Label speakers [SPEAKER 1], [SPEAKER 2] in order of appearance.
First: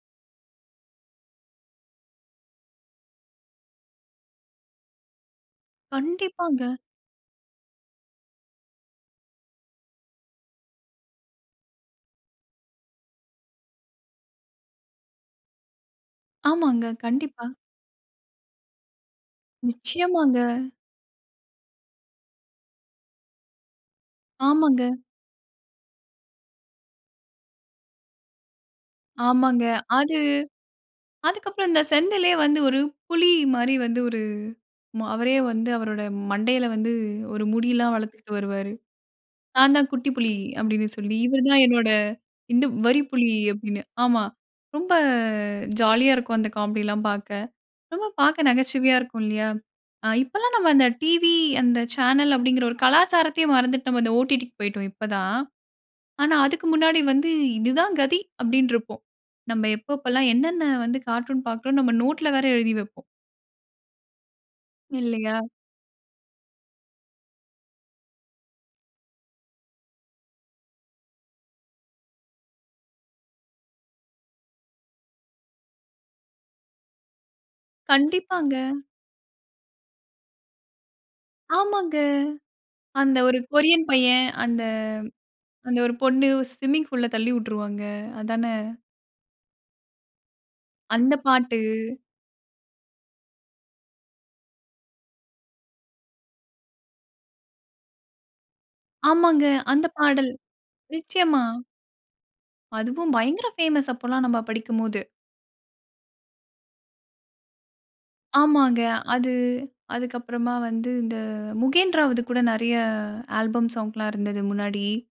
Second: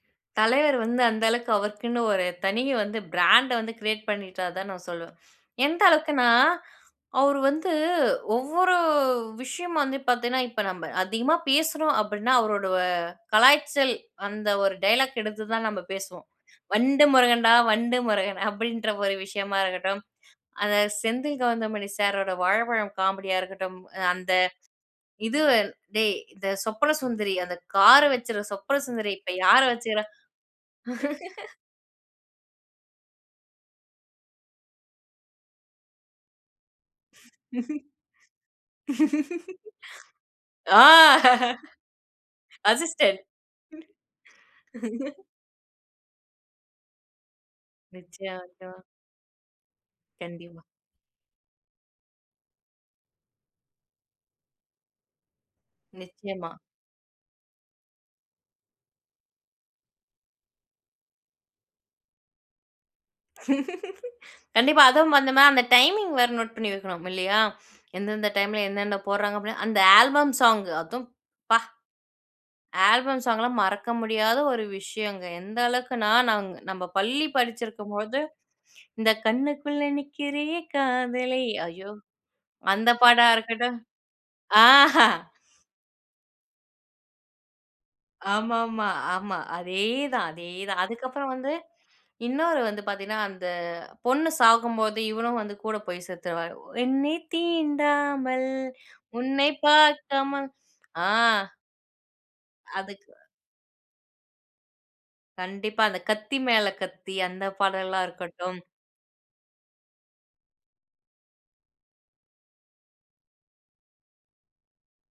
[SPEAKER 1] தலைவர் வந்து அந்த அளவுக்கு அவருக்குன்னு ஒரு தனி வந்து பிராண்ட் வந்து கிரியேட் பண்ணிட்டாருன்னு தான் நான் சொல்லுவேன். எந்த அளவுக்குனா
[SPEAKER 2] கண்டிப்பாங்க.
[SPEAKER 1] அவரு வந்து ஒவ்வொரு விஷயம் வந்து, பார்த்தீங்கன்னா இப்ப நம்ம அதிகமா பேசுறோம் அப்டின்னா அவரோட கலாய்ச்சல் அந்த ஒரு டயலாக் எடுத்து தான் நம்ம பேசுவோம்.
[SPEAKER 2] ஆமாங்க
[SPEAKER 1] "வண்டு முருகன்
[SPEAKER 2] கண்டிப்பா.
[SPEAKER 1] டா, வண்டு முருகன்" அப்டின்ற ஒரு விஷயமா இருக்கட்டும்.
[SPEAKER 2] நிச்சயமாங்க.
[SPEAKER 1] அந்த செந்தில், கவுந்தமணி சாரோட வாழபழம் காமெடியா இருக்கட்டும். அந்த
[SPEAKER 2] ஆமாங்க.
[SPEAKER 1] இது "டேய் இந்த சொப்பன சுந்தரி அந்த கார் வெச்சுற சொப்பன சுந்தரி இப்ப யார
[SPEAKER 2] ஆமாங்க.
[SPEAKER 1] வச்சிருக்கிற?"
[SPEAKER 2] அது அதுக்கப்புறம் இந்த செந்திலே வந்து ஒரு புலி மாரி, வந்து ஒரு அவரே வந்து அவருடைய மண்டையில வந்து ஒரு முடியெல்லாம் வளர்த்துட்டு வருவாரு."நான் தான் குட்டி புலி"
[SPEAKER 1] ஆ.
[SPEAKER 2] அப்டினு சொல்லி "இவர் தான் என்னோட
[SPEAKER 1] அசிஸ்டென்ட்,
[SPEAKER 2] வரிப்புலி" அப்டினு ஆமா.
[SPEAKER 1] ம்.
[SPEAKER 2] ரொம்ப ஜாலியா இருக்கும். அந்த காமெடிலாம் பார்க்க ரொம்ப
[SPEAKER 1] நிச்சயமா,
[SPEAKER 2] பார்க்க
[SPEAKER 1] நிச்சயமா.
[SPEAKER 2] நகைச்சுவையா இருக்கும் இல்லயா? அ இப்பல்லாம்
[SPEAKER 1] கண்டிப்பா.
[SPEAKER 2] நம்ம அந்த டிவி அந்த சேனல் அப்டின்கற ஒரு கலாச்சாரத்தையே மறந்துட்டு நம்ம அந்த ஓ. டி. டி க்கு போய்ட்டோம் இப்ப தான். ஆனா
[SPEAKER 1] நிச்சயமா.
[SPEAKER 2] அதுக்கு முன்னாடி வந்து இது தான் கதி அப்டினு இருப்போம். நம்ம எப்ப எப்பலாம் என்னென்ன வந்து கார்ட்டூன் பார்க்கிறோம் நம்ம நோட்ல வேற எழுதி வைப்போம்.
[SPEAKER 1] கண்டிப்பா, அதுவும் அந்த
[SPEAKER 2] இல்லையா?
[SPEAKER 1] மாரி அந்த டைமிங் வேற நோட் பண்ணி வைக்கணும், இல்லயா? எந்த எந்த டைம்ல என்னன்ன போட்றாங்க. அந்த ஆல்பம் சோங் அதுவும் யப்பா ஆல்பம் ஸாங் எல்லாம் மறக்க முடியாத ஒரு விஷயம்ங்க. எந்த அளவுக்குனா நம்ம பள்ளி படிச்சிருக்கும் போது
[SPEAKER 2] கண்டிப்பாங்க.
[SPEAKER 1] இந்த "கண்ணுக்குள்ள நிக்கிறியே காதலை ஐயோ!"
[SPEAKER 2] ஆமாங்க.
[SPEAKER 1] அந்த
[SPEAKER 2] அந்த
[SPEAKER 1] பாடா
[SPEAKER 2] ஒரு
[SPEAKER 1] இருக்கட்டும்.
[SPEAKER 2] கொரியன் பையன். அந்த
[SPEAKER 1] ஆஹா
[SPEAKER 2] அந்த 1 பொண்ணு ஸ்விம்மிங் பூல்ல தள்ளி விட்டுருவாங்க. அதான?
[SPEAKER 1] ஆமாமா, ஆமா. அதேதான் அதேதான்.
[SPEAKER 2] அந்த
[SPEAKER 1] அதுக்கப்புறம் வந்து
[SPEAKER 2] பாட்டு.
[SPEAKER 1] இன்னொரு வந்து பார்த்தீங்கன்னா அந்த பொண்ணு சாகும்போது இவனும் வந்து கூட போய் செத்துருவாரு. என்னை தீண்டாமல்
[SPEAKER 2] ஆமாங்க.
[SPEAKER 1] உன்னை
[SPEAKER 2] அந்த பாடல்.
[SPEAKER 1] பார்க்காம அ.
[SPEAKER 2] நிச்சயமா.
[SPEAKER 1] அதுக்கு
[SPEAKER 2] அதுவும் பயங்கர பேமஸ் அப்போலாம் நம்ம படிக்கும்போது.
[SPEAKER 1] கண்டிப்பா அந்த "கத்தி மேல கத்தி" அந்த பாடல்லாம் இருக்கட்டும்.
[SPEAKER 2] ஆமாங்க அது அதுக்கு அப்புறமா வந்து இந்த முகேந் ராவுது கூட நெறைய ஆல்பம் சாங்லாம் இருந்துது முன்னாடி.